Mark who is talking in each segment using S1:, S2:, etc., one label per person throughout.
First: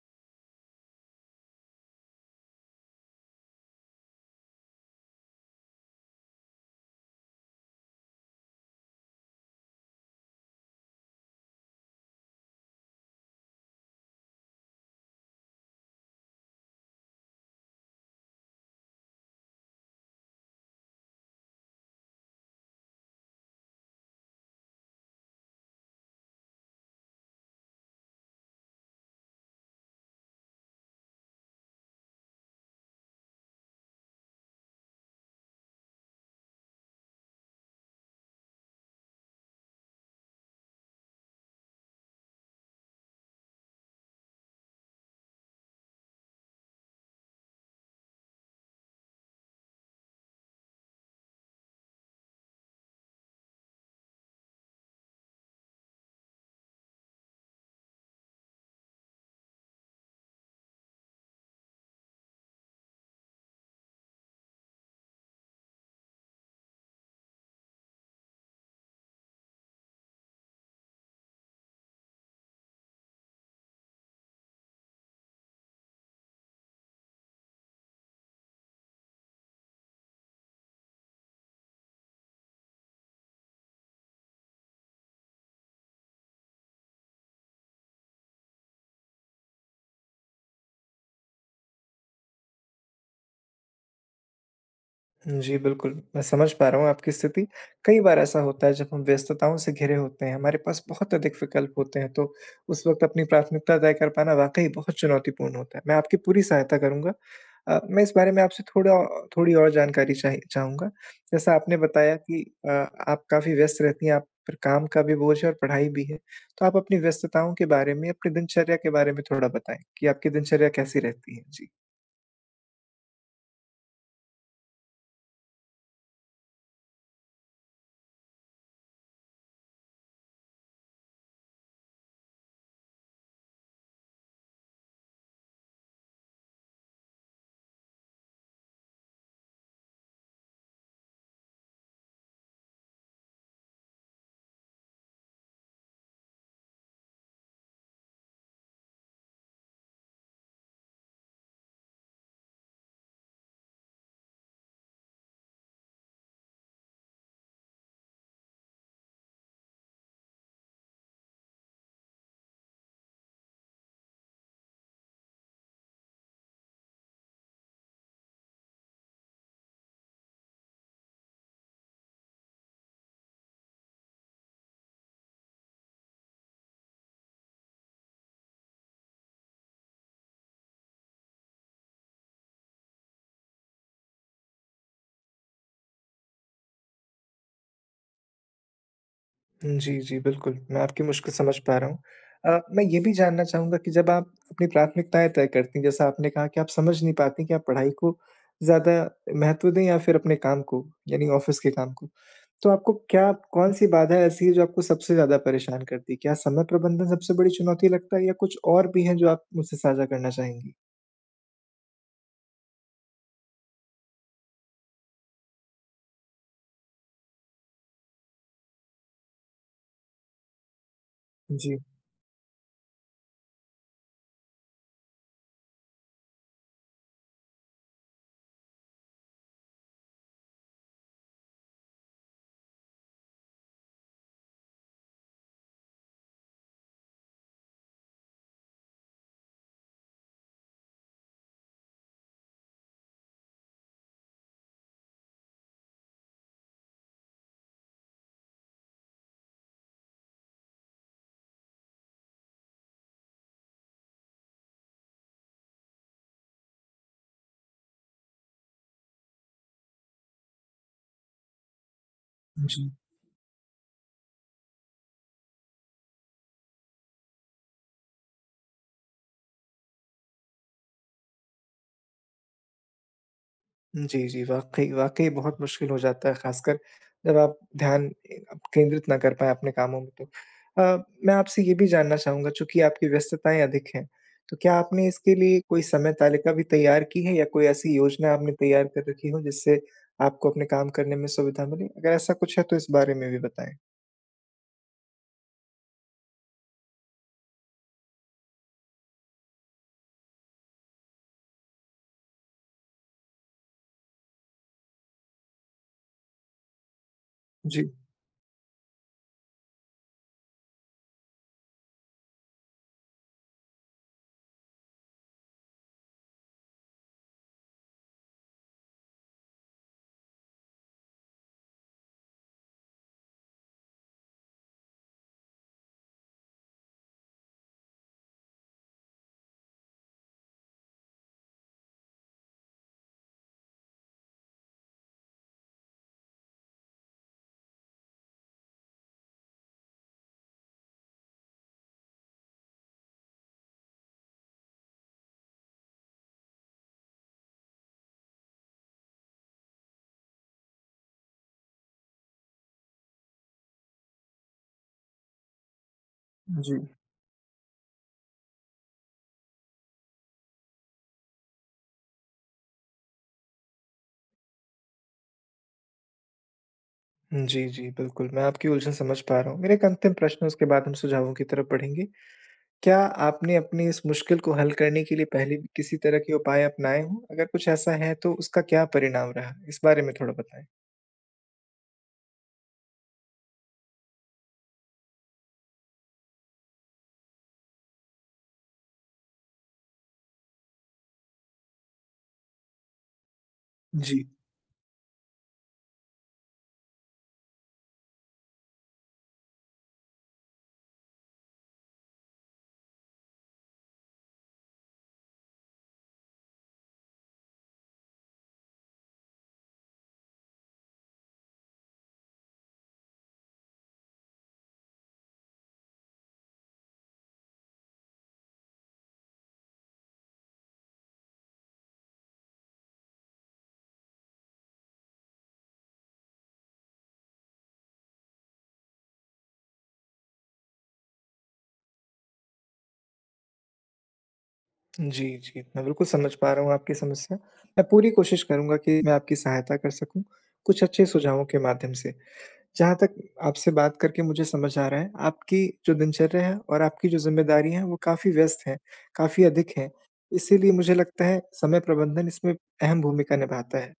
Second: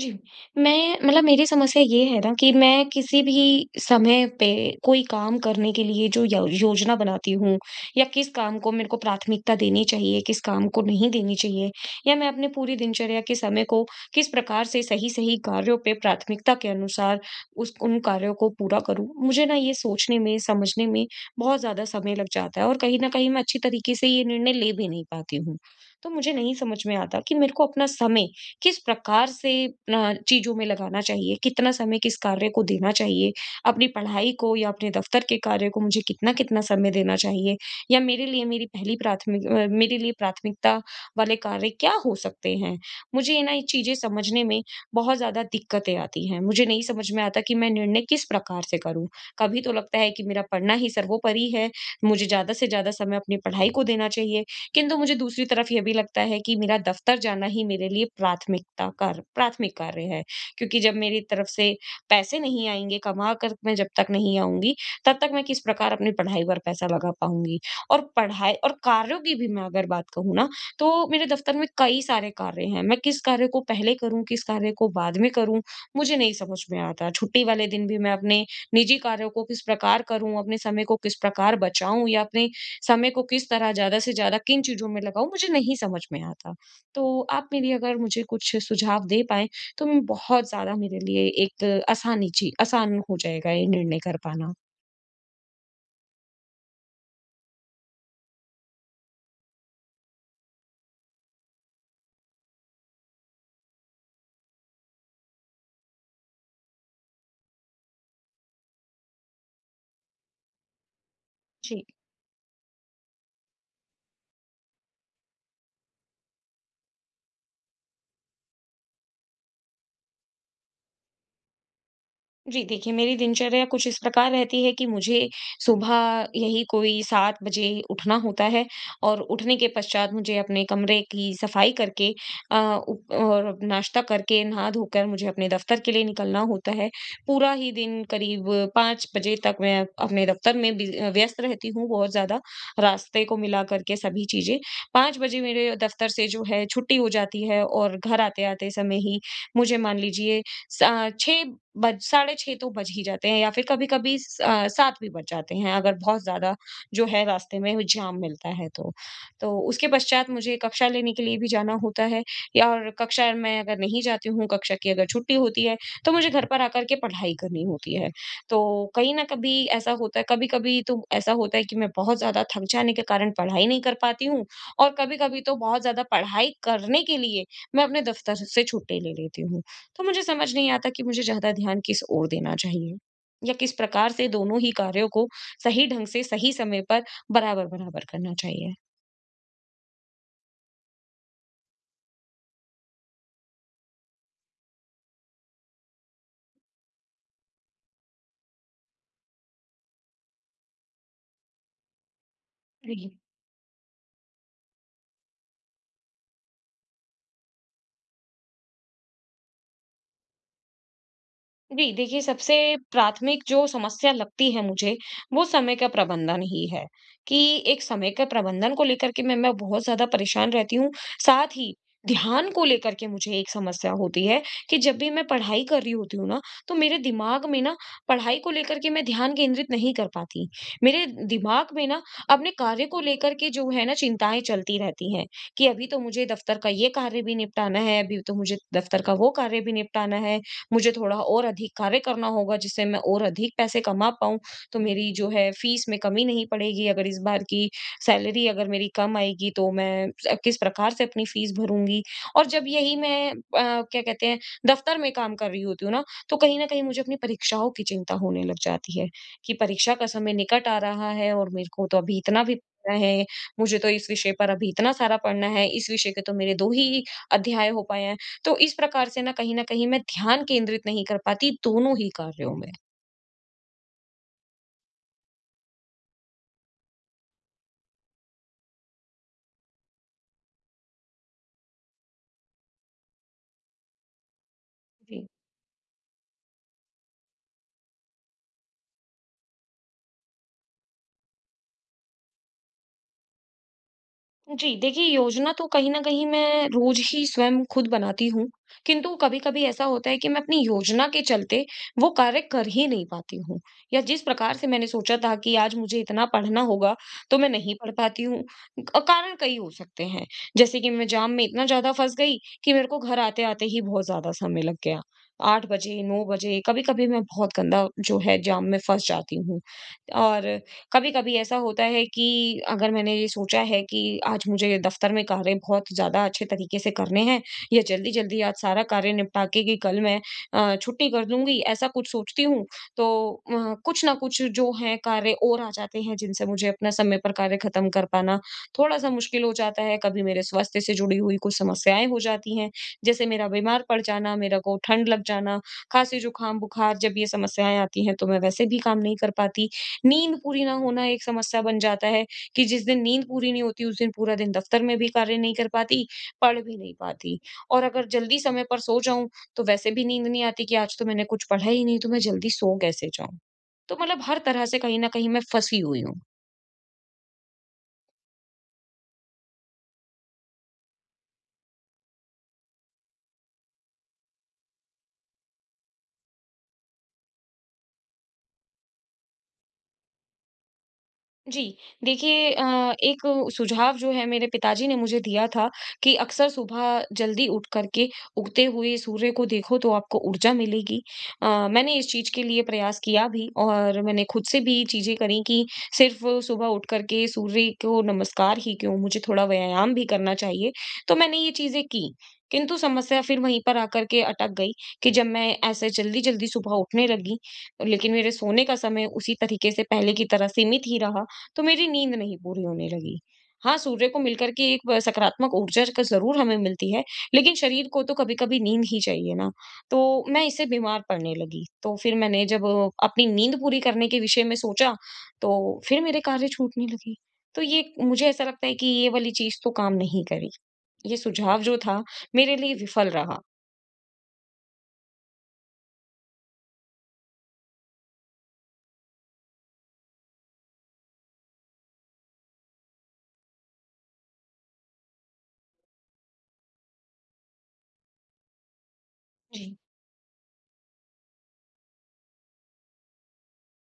S1: जी, मैं मतलब मेरी समस्या ये है ना कि मैं किसी भी समय पे कोई काम करने के लिए जो यो योजना बनाती हूँ, या किस काम को मेरे को प्राथमिकता देनी चाहिए, किस काम को नहीं देनी चाहिए, या मैं अपने पूरी दिनचर्या के समय को किस प्रकार से सही-सही कार्यों पे प्राथमिकता के अनुसार उस उन कार्यों को पूरा करूँ। मुझे ना ये सोचने में, समझने में बहुत ज़्यादा समय लग जाता है, और कहीं न कहीं मैं अच्छी तरीके से ये निर्णय ले भी नहीं पाती हूँ। तो मुझे नहीं समझ में आता कि मेरे को अपना समय किस प्रकार से चीज़ों में लगाना चाहिए, कितना समय किस कार्य को देना चाहिए, अपनी पढ़ाई को या अपने दफ्तर के कार्य को मुझे कितना-कितना समय देना चाहिए, या मेरे लिए मेरी पहली प्राथमिक अ, मेरे लिए प्राथमिकता वाले कार्य क्या हो सकते हैं। मुझे ना ये चीज़ें समझने में बहुत ज़्यादा दिक्कतें आती हैं। मुझे नहीं समझ में आता कि मैं निर्णय किस प्रकार से करूँ। कभी तो लगता है कि मेरा पढ़ना ही सर्वोपरि है, मुझे ज़्यादा से ज़्यादा समय अपनी पढ़ाई को देना चाहिए, किंतु मुझे दूसरी तरफ ये भी लगता है कि मेरा दफ्तर जाना ही मेरे लिए प्राथमिक कार्य है, क्योंकि जब मेरी तरफ से पैसे नहीं आएंगे, कमा कर मैं जब तक नहीं आऊंगी, तब तक मैं किस प्रकार अपनी पढ़ाई पर पैसा लगा पाऊंगी। और पढ़ाई और कार्यों की भी मैं अगर बात कहूँ ना, तो मेरे दफ्तर में कई सारे कार्य हैं, मैं किस कार्य को पहले करूं, किस कार्य को बाद में करूं, मुझे नहीं समझ में आता। छुट्टी वाले दिन भी मैं अपने निजी कार्यों को किस प्रकार करूं, अपने समय को किस प्रकार बचाऊं, या अपने समय को किस तरह ज़्यादा से ज़्यादा किन चीज़ों में लगाऊँ, मुझे नहीं समझ में आता। तो आप मेरी, अगर मुझे कुछ सुझाव दे पाएँ, तो मैं बहुत ज़्यादा, मेरे लिए एक आसान हो जाएगा ये निर्णय कर पाना।
S2: जी, बिल्कुल, मैं समझ पा रहा हूँ आपकी स्थिति। कई बार ऐसा होता है जब हम व्यस्तताओं से घिरे होते हैं, हमारे पास बहुत अधिक विकल्प होते हैं, तो उस वक़्त अपनी प्राथमिकता तय कर पाना वाक़ई बहुत चुनौतीपूर्ण होता है। मैं आपकी पूरी सहायता करूँगा। मैं इस बारे में आपसे थोड़ा थोड़ी और जानकारी चाहि चाहूँगा। जैसा आपने
S1: जी।
S2: बताया कि आप काफ़ी व्यस्त रहती हैं, आप पर काम का भी बोझ है और पढ़ाई भी है। तो आप अपनी व्यस्तताओं के बारे में, अपनी दिनचर्या के बारे में थोड़ा बताएँ कि आपकी दिनचर्या कैसी रहती है? जी।
S1: जी, देखिए, मेरी दिनचर्या कुछ इस प्रकार रहती है कि मुझे सुबह यही कोई 7 बजे उठना होता है, और उठने के पश्चात मुझे अपने कमरे की सफाई करके, अ, उप और नाश्ता करके, नहा-धोकर मुझे अपने दफ़्तर के लिए निकलना होता है। पूरा ही दिन करीब 5 बजे तक मैं अपने दफ़्तर में व्यस्त रहती हूँ, बहुत ज़्यादा, रास्ते को मिला कर के सभी चीज़ें। 5 बजे मेरे दफ़्तर से जो है छुट्टी हो जाती है, और घर आते-आते समय ही मुझे, मान लीजिए, स अ, 6 बज साढ़े 6 तो बज ही जाते हैं, या फिर कभी-कभी 7 भी बज जाते हैं, अगर बहुत ज़्यादा जो है रास्ते में जाम मिलता है तो। तो उसके पश्चात मुझे कक्षा लेने के लिए भी जाना होता है, या और कक्षा मैं अगर नहीं जाती हूँ, कक्षा की अगर छुट्टी होती है, तो मुझे घर पर आकर के पढ़ाई करनी होती है। तो कहीं न कभी ऐसा होता है, कभी-कभी तो ऐसा होता है कि मैं बहुत ज़्यादा थक जाने के कारण पढ़ाई नहीं कर पाती हूँ, और कभी-कभी तो बहुत ज़्यादा पढ़ाई करने के लिए मैं अपने दफ़्तर से छुट्टी ले लेती हूँ। तो मुझे समझ नहीं आता कि मुझे ज़्यादा ध्यान किस ओर देना चाहिए, या किस प्रकार से दोनों ही कार्यों को सही ढंग से सही समय पर बराबर बराबर करना चाहिए।
S2: जी, जी, बिल्कुल, मैं आपकी मुश्किल समझ पा रहा हूँ। मैं ये भी जानना चाहूँगा कि जब आप अपनी प्राथमिकताएँ तय करती हैं, जैसा आपने कहा कि आप समझ नहीं पाती कि आप पढ़ाई को ज़्यादा महत्व दें या फिर अपने काम को, यानी ऑफ़िस के काम को। तो आपको
S1: जी।
S2: क्या कौन-सी बाधा ऐसी है जो आपको सबसे ज़्यादा परेशान करती है? क्या समय प्रबंधन सबसे बड़ी चुनौती लगता है या कुछ और भी है जो आप मुझसे साझा करना चाहेंगी?
S1: जी, देखिए, सबसे प्राथमिक जो समस्या लगती है मुझे, वो समय का प्रबंधन ही है, कि एक समय का प्रबंधन को लेकर के मैं बहुत ज़्यादा परेशान रहती हूँ। साथ ही,
S2: जी,
S1: ध्यान को लेकर के मुझे एक समस्या होती है, कि जब भी मैं पढ़ाई कर रही होती हूँ ना, तो मेरे दिमाग में ना, पढ़ाई को लेकर के मैं ध्यान केंद्रित नहीं कर पाती। मेरे दिमाग में ना, अपने कार्य को लेकर के जो है ना, चिंताएँ चलती रहती हैं, कि अभी तो मुझे दफ्तर का ये कार्य भी निपटाना है, अभी तो मुझे दफ्तर का वो कार्य भी निपटाना है। मुझे थोड़ा और अधिक कार्य करना होगा, जिससे मैं और अधिक पैसे कमा पाऊँ, तो मेरी जो है फीस में कमी नहीं पड़ेगी। अगर इस बार की सैलरी अगर मेरी कम आएगी, तो मैं स किस प्रकार से अपनी फीस भरूँगी? और जब यही मैं क्या कहते हैं, दफ़्तर में काम कर रही होती हूँ ना, तो कहीं न कहीं मुझे अपनी परीक्षाओं की चिंता होने लग जाती है, कि परीक्षा का समय निकट आ रहा है, और मेरे को तो अभी इतना भी
S2: जी।
S1: पढ़ना है, मुझे तो इस विषय पर अभी इतना सारा पढ़ना है, इस विषय के तो मेरे 2 ही अध्याय हो पाए, तो इस प्रकार से ना, कहीं न कहीं मैं ध्यान केंद्रित नहीं कर पाती दोनों ही कार्यों में।
S2: जी, जी, वाक़ई वाक़ई बहुत मुश्किल हो जाता है, ख़ासकर जब आप ध्यान ए केंद्रित ना कर पाएँ अपने कामों में तो। मैं आपसे ये भी जानना चाहूँगा चूँकि आपकी व्यस्तताएँ अधिक हैं, तो क्या आपने
S1: जी।
S2: इसके लिए कोई समय तालिका भी तैयार की है या कोई ऐसी योजना आपने तैयार कर रखी हो जिससे आपको अपने काम करने में सुविधा मिले? अगर ऐसा कुछ है तो इस बारे में भी बताएँ?
S1: जी, देखिए, योजना तो कहीं न कहीं मैं रोज़ ही स्वयं खुद बनाती हूँ, किंतु कभी-कभी ऐसा होता है कि मैं अपनी योजना के चलते वो कार्य कर ही नहीं पाती हूँ, या जिस प्रकार से मैंने सोचा था कि आज मुझे इतना पढ़ना होगा, तो मैं नहीं
S2: जी,
S1: पढ़ पाती हूँ। कारण कई हो सकते हैं, जैसे कि मैं जाम में इतना ज़्यादा फँस गई कि मेरे को घर आते-आते ही बहुत ज़्यादा समय लग गया। 8 बजे, 9 बजे, कभी-कभी मैं बहुत गंदा जो है जाम में फँस जाती हूँ, और कभी-कभी ऐसा होता है कि अगर मैंने ये सोचा है कि आज मुझे ये दफ्तर में कार्य बहुत ज़्यादा अच्छे तरीके से करने हैं, या जल्दी-जल्दी आज सारा कार्य निपटा के कि कल मैं छुट्टी कर लूँगी, ऐसा कुछ सोचती हूँ, तो कुछ ना कुछ जो है कार्य और आ जाते हैं, जिनसे मुझे अपना समय पर कार्य खत्म कर पाना थोड़ा-सा मुश्किल हो जाता है। कभी मेरे स्वास्थ्य से जुड़ी हुई कुछ समस्याएँ हो जाती हैं, जैसे मेरा बीमार पड़ जाना, मेरे को ठंड लग जाना, खाँसी, जुकाम, बुखार, जब ये समस्याएँ आती हैं तो मैं वैसे भी काम नहीं कर पाती। नींद पूरी ना होना एक समस्या बन जाता है, कि जिस दिन नींद पूरी नहीं होती, उस दिन पूरा दिन दफ्तर में भी कार्य नहीं कर पाती, पढ़
S2: जी।
S1: भी नहीं पाती। और अगर जल्दी समय पर सो जाऊं, तो वैसे भी नींद नहीं आती, कि आज तो मैंने कुछ पढ़ा ही नहीं, तो मैं जल्दी सो कैसे जाऊं। तो मतलब हर तरह से कहीं ना कहीं मैं फंसी हुई हूँ।
S2: जी, जी, बिल्कुल, मैं आपकी उलझन समझ पा रहा हूँ। मेरा एक अंतिम प्रश्न है उसके बाद हम सुझावों की तरफ बढ़ेंगे। क्या आपने अपनी इस मुश्किल को हल करने के लिए पहले भी किसी तरह के उपाय अपनाए हों? अगर कुछ ऐसा है तो उसका क्या परिणाम रहा? इस बारे में थोड़ा बताएँ।
S1: जी, देखिए, एक सुझाव जो है, मेरे पिताजी ने मुझे दिया था कि अक्सर सुबह जल्दी उठ कर के उगते हुए सूर्य को देखो तो आपको ऊर्जा मिलेगी। अ, मैंने इस चीज़ के लिए प्रयास किया भी, और
S2: जी।
S1: मैंने खुद से भी चीज़ें करी कि सिर्फ़ सुबह उठ कर के सूर्य को नमस्कार ही क्यों, मुझे थोड़ा व्यायाम भी करना चाहिए। तो मैंने ये चीज़ें की, किंतु समस्या फिर वहीं पर आकर के अटक गई, कि जब मैं ऐसे जल्दी-जल्दी सुबह उठने लगी, लेकिन मेरे सोने का समय उसी तरीके से पहले की तरह सीमित ही रहा। तो मेरी नींद नहीं पूरी होने लगी। हाँ, सूर्य को मिलकर के एक ब सकारात्मक ऊर्जा क ज़रूर हमें मिलती है, लेकिन शरीर को तो कभी-कभी नींद ही चाहिए ना। तो मैं इससे बीमार पड़ने लगी। तो फिर मैंने जब अपनी नींद पूरी करने के विषय में सोचा, तो फिर मेरे कार्य छूटने लगे। तो ये मुझे ऐसा लगता है कि ये वाली चीज़ तो काम नहीं करी। ये सुझाव जो था, मेरे लिए विफल रहा।
S2: जी, जी। मैं बिल्कुल समझ पा रहा हूँ आपकी समस्या। मैं पूरी कोशिश करूँगा कि मैं आपकी सहायता कर सकूँ, कुछ अच्छे सुझावों के माध्यम से। जहाँ तक आपसे बात करके मुझे समझ आ रहा है, आपकी जो दिनचर्या है और आपकी जो ज़िम्मेदारी है वो काफ़ी व्यस्त है, काफ़ी अधिक
S1: जी,
S2: है। इसीलिए मुझे लगता है समय प्रबंधन इसमें अहम भूमिका निभाता है।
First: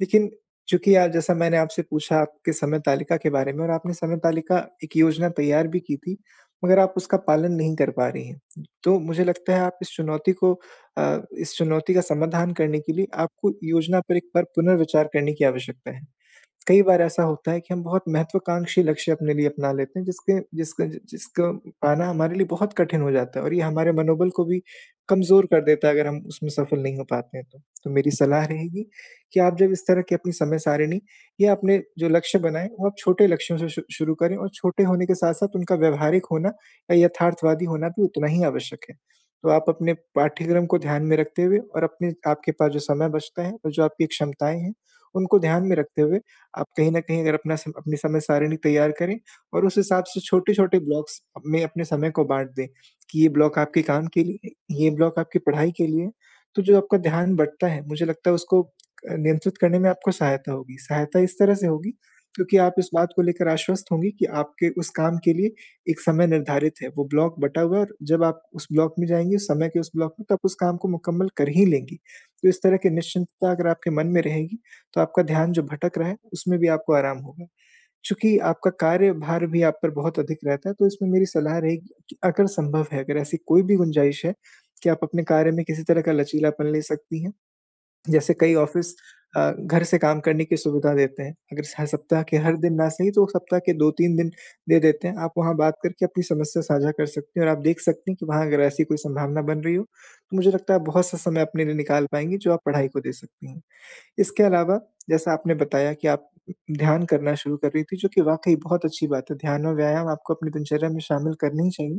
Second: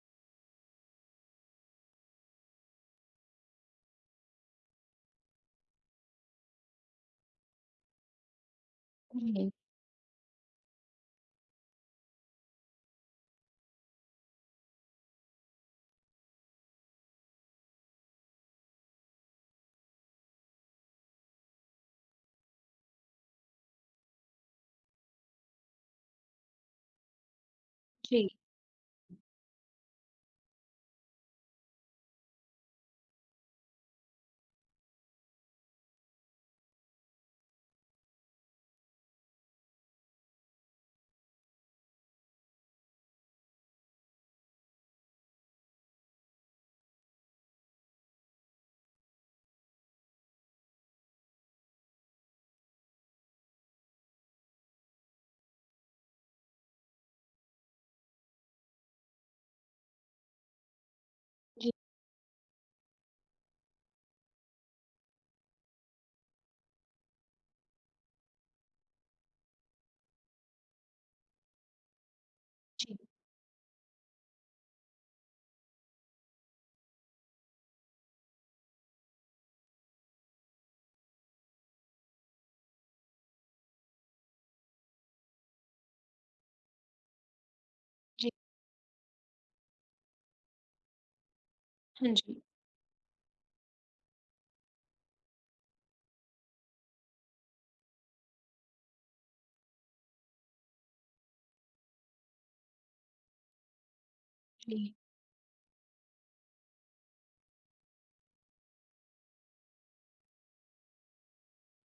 S2: लेकिन चूँकि आज जैसा मैंने आपसे पूछा आपके समय तालिका के बारे में और आपने समय तालिका एक योजना तैयार भी की थी, मगर आप उसका पालन नहीं कर पा रही हैं। तो मुझे
S1: हुँ,
S2: लगता है आप इस चुनौती को इस चुनौती का समाधान करने के लिए आपको योजना पर एक बार पुनर्विचार करने की आवश्यकता है। कई बार ऐसा होता है कि हम बहुत महत्वाकांक्षी लक्ष्य अपने लिए अपना लेते हैं जिसके जिसका जिसको पाना हमारे लिए बहुत कठिन हो जाता है और ये हमारे मनोबल को भी कमज़ोर कर देता है अगर हम उसमें सफल नहीं हो पाते हैं तो। तो मेरी
S1: जी,
S2: सलाह रहेगी कि आप जब इस तरह की अपनी समय सारिणी या अपने जो लक्ष्य बनाएँ वो आप छोटे लक्ष्यों से शु शुरू करें और छोटे होने के साथ-साथ उनका व्यावहारिक होना या यथार्थवादी होना भी उतना ही आवश्यक है। तो आप अपने पाठ्यक्रम को ध्यान में रखते हुए और अपने आपके पास जो समय बचता है और जो आपकी क्षमताएँ हैं, उनको ध्यान में रखते हुए आप कहीं न कहीं अगर अपना सम अपनी समय सारिणी तैयार करें और उस हिसाब से छोटे-छोटे ब्लॉक्स में अपने समय को बाँट दें, कि ये ब्लॉक आपके काम के लिए, है, ये ब्लॉक आपकी पढ़ाई के लिए है। तो जो आपका ध्यान बँटता है, मुझे लगता है उसको नियंत्रित करने में आपको सहायता होगी। सहायता इस तरह से
S1: जी,
S2: होगी क्योंकि आप इस बात को लेकर आश्वस्त होंगी कि आपके उस काम के लिए एक समय निर्धारित है, वो ब्लॉक बँटा हुआ है और जब आप उस ब्लॉक में जाएँगी, उस समय के उस ब्लॉक में, तो आप उस काम को मुकम्मल कर ही लेंगी। तो इस तरह की
S1: जी,
S2: निश्चिंतता अगर आपके मन में रहेगी, तो आपका ध्यान जो भटक रहा है, उसमें भी आपको आराम होगा। चूँकि आपका कार्यभार भी आप पर बहुत अधिक रहता है, तो इसमें मेरी सलाह रहेगी कि अगर संभव है, अगर ऐसी कोई भी गुंजाइश है कि आप अपने कार्य में किसी तरह का लचीलापन ले सकती हैं।
S1: जी।
S2: जैसे कई ऑफ़िस घर से काम करने की सुविधा देते हैं। अगर स
S1: हाँ
S2: सप्ताह के
S1: जी,
S2: हर दिन ना सही, तो सप्ताह के 2-3 दिन दे देते हैं। आप वहाँ बात करके अपनी समस्या साझा कर सकती हैं और आप देख सकती हैं कि वहाँ अगर ऐसी कोई संभावना बन रही हो, तो मुझे लगता है आप बहुत-सा समय अपने लिए निकाल पाएँगी, जो आप पढ़ाई को दे सकती हैं। इसके अलावा
S1: जी,
S2: जैसा आपने बताया कि आप ध्यान करना शुरू कर रही थी, जो कि वाक़ई बहुत अच्छी बात है। ध्यान और व्यायाम आपको अपनी दिनचर्या में शामिल करने ही चाहिए,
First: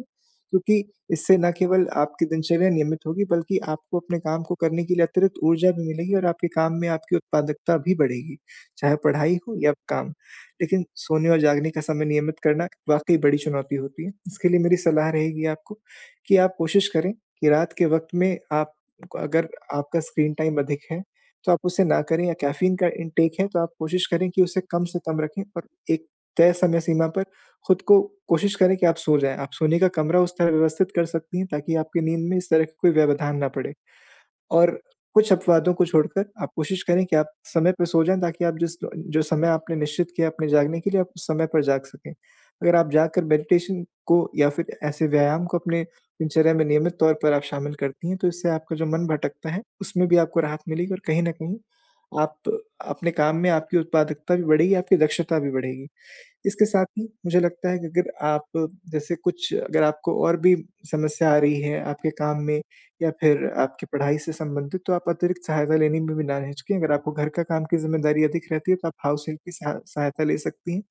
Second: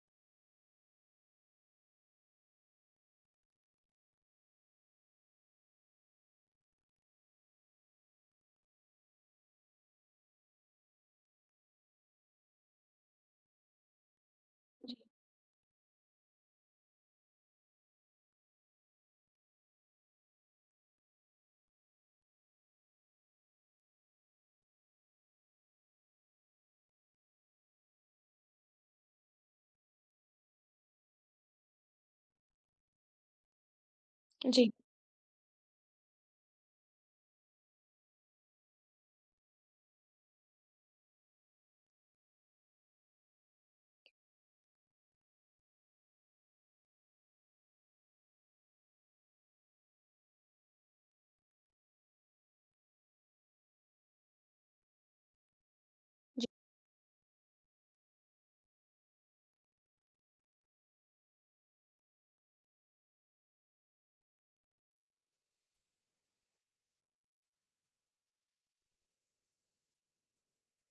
S2: क्योंकि इससे ना केवल आपकी दिनचर्या नियमित होगी, बल्कि आपको अपने काम को करने के लिए अतिरिक्त ऊर्जा भी मिलेगी और आपके काम में आपकी उत्पादकता भी बढ़ेगी, चाहे पढ़ाई हो या काम। लेकिन सोने और जागने का समय नियमित करना वाक़ई बड़ी चुनौती होती है। इसके लिए मेरी सलाह रहेगी आपको कि आप कोशिश करें कि रात के वक़्त में आप अगर आपका स्क्रीन टाइम अधिक है तो आप उसे ना करें या कैफ़ीन का इंटेक है तो आप कोशिश करें कि उसे कम से कम रखें और एक तय समय सीमा पर खुद को कोशिश करें कि आप सो जाएँ। आप सोने का कमरा उस तरह व्यवस्थित कर सकती हैं ताकि आपकी नींद में इस तरह की कोई व्यवधान ना पड़े।
S1: जी।
S2: और कुछ अपवादों को छोड़कर आप कोशिश करें कि आप समय पे सो जाएँ ताकि आप जिस जो समय आपने निश्चित किया अपने जागने के लिए, आप उस समय पर जाग सकें। अगर आप जागकर मेडिटेशन को या फिर ऐसे व्यायाम को अपने दिनचर्या में नियमित तौर पर आप शामिल करती हैं, तो इससे आपका जो मन भटकता है, उसमें भी आपको राहत मिलेगी और कहीं न कहीं आप अपने काम में आपकी उत्पादकता भी बढ़ेगी, आपकी दक्षता भी बढ़ेगी। इसके साथ ही मुझे लगता है कि अगर आप जैसे कुछ अगर आपको और भी समस्या आ रही है आपके काम में या फिर आपकी पढ़ाई से संबंधित, तो आप अतिरिक्त सहायता लेने में भी ना हिचकें। अगर आपको घर का काम की ज़िम्मेदारी अधिक रहती है, तो आप हाउस हेल्प की सहायता ले सकती हैं।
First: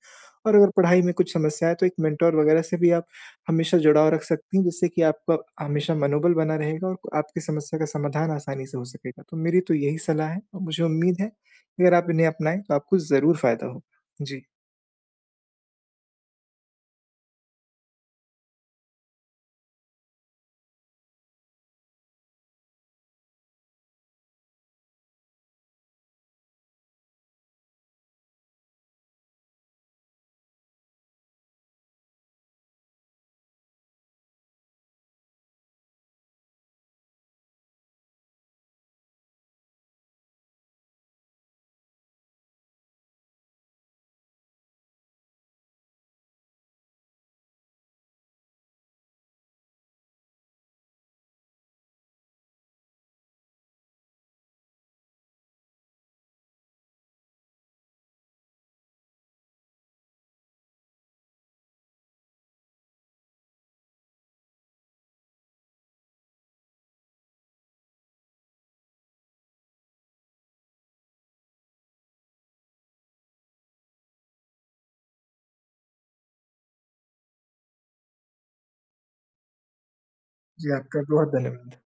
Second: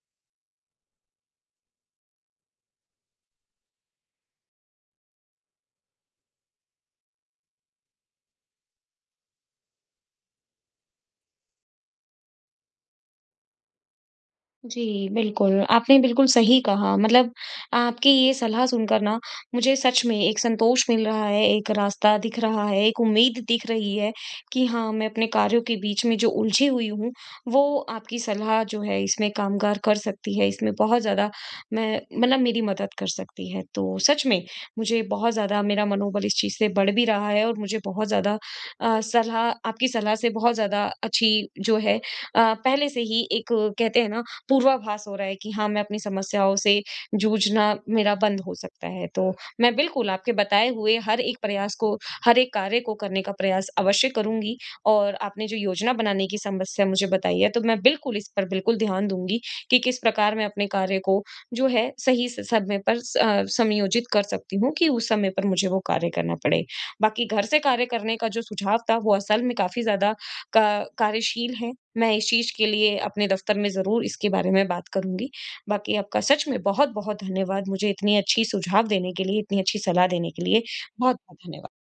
S2: और अगर पढ़ाई में कुछ समस्या है, तो एक मेंटर वगैरह से भी आप हमेशा जुड़ाव रख सकती हैं, जिससे कि आपका हमेशा मनोबल बना रहेगा और आपकी समस्या का समाधान आसानी से हो सकेगा। तो मेरी तो यही सलाह है और मुझे उम्मीद है, कि अगर आप इन्हें अपनाएँ, तो आपको ज़रूर फ़ायदा होगा। जी।
S1: जी, बिल्कुल। आपने बिल्कुल सही कहा। मतलब, आपकी ये सलाह सुनकर ना, मुझे सच में एक संतोष मिल रहा है, एक रास्ता दिख रहा है, एक उम्मीद दिख रही है, कि हाँ, मैं अपने कार्यों के बीच में जो उलझी हुई हूँ, वो आपकी सलाह जो है, इसमें कामगार कर सकती है। इसमें बहुत ज़्यादा, मैं मतलब, मेरी मदद कर सकती है। तो सच में मुझे बहुत ज़्यादा, मेरा मनोबल इस चीज़ से बढ़ भी रहा है, और मुझे बहुत ज़्यादा अ, सलाह आपकी सलाह से बहुत ज़्यादा अच्छी जो है, पहले से ही एक, कहते हैं ना, पूर्वाभास हो रहा है कि हाँ, मैं अपनी समस्याओं से जूझना मेरा बंद हो सकता है। तो मैं बिल्कुल आपके बताए हुए हर एक प्रयास को, हर एक कार्य को करने का प्रयास अवश्य करूँगी। और आपने जो योजना बनाने की समस्या मुझे बताई है, तो मैं बिल्कुल इस पर बिल्कुल ध्यान दूँगी, कि किस प्रकार मैं अपने कार्य को जो है सही स समय पर समयोजित कर सकती हूँ, कि उस समय पर मुझे वो कार्य करना पड़े। बाकी घर से कार्य करने का जो सुझाव था, वो असल में काफ़ी ज़्यादा का कार्यशील है। मैं इस चीज़ के लिए अपने दफ्तर में ज़रूर इसके बारे में बात करूँगी। बाकी आपका सच में बहुत-बहुत धन्यवाद, मुझे इतनी अच्छी सुझाव देने के लिए, इतनी अच्छी सलाह देने के लिए।
S2: जी, आपका बहुत
S1: बहुत-बहुत
S2: धन्यवाद।
S1: धन्यवाद।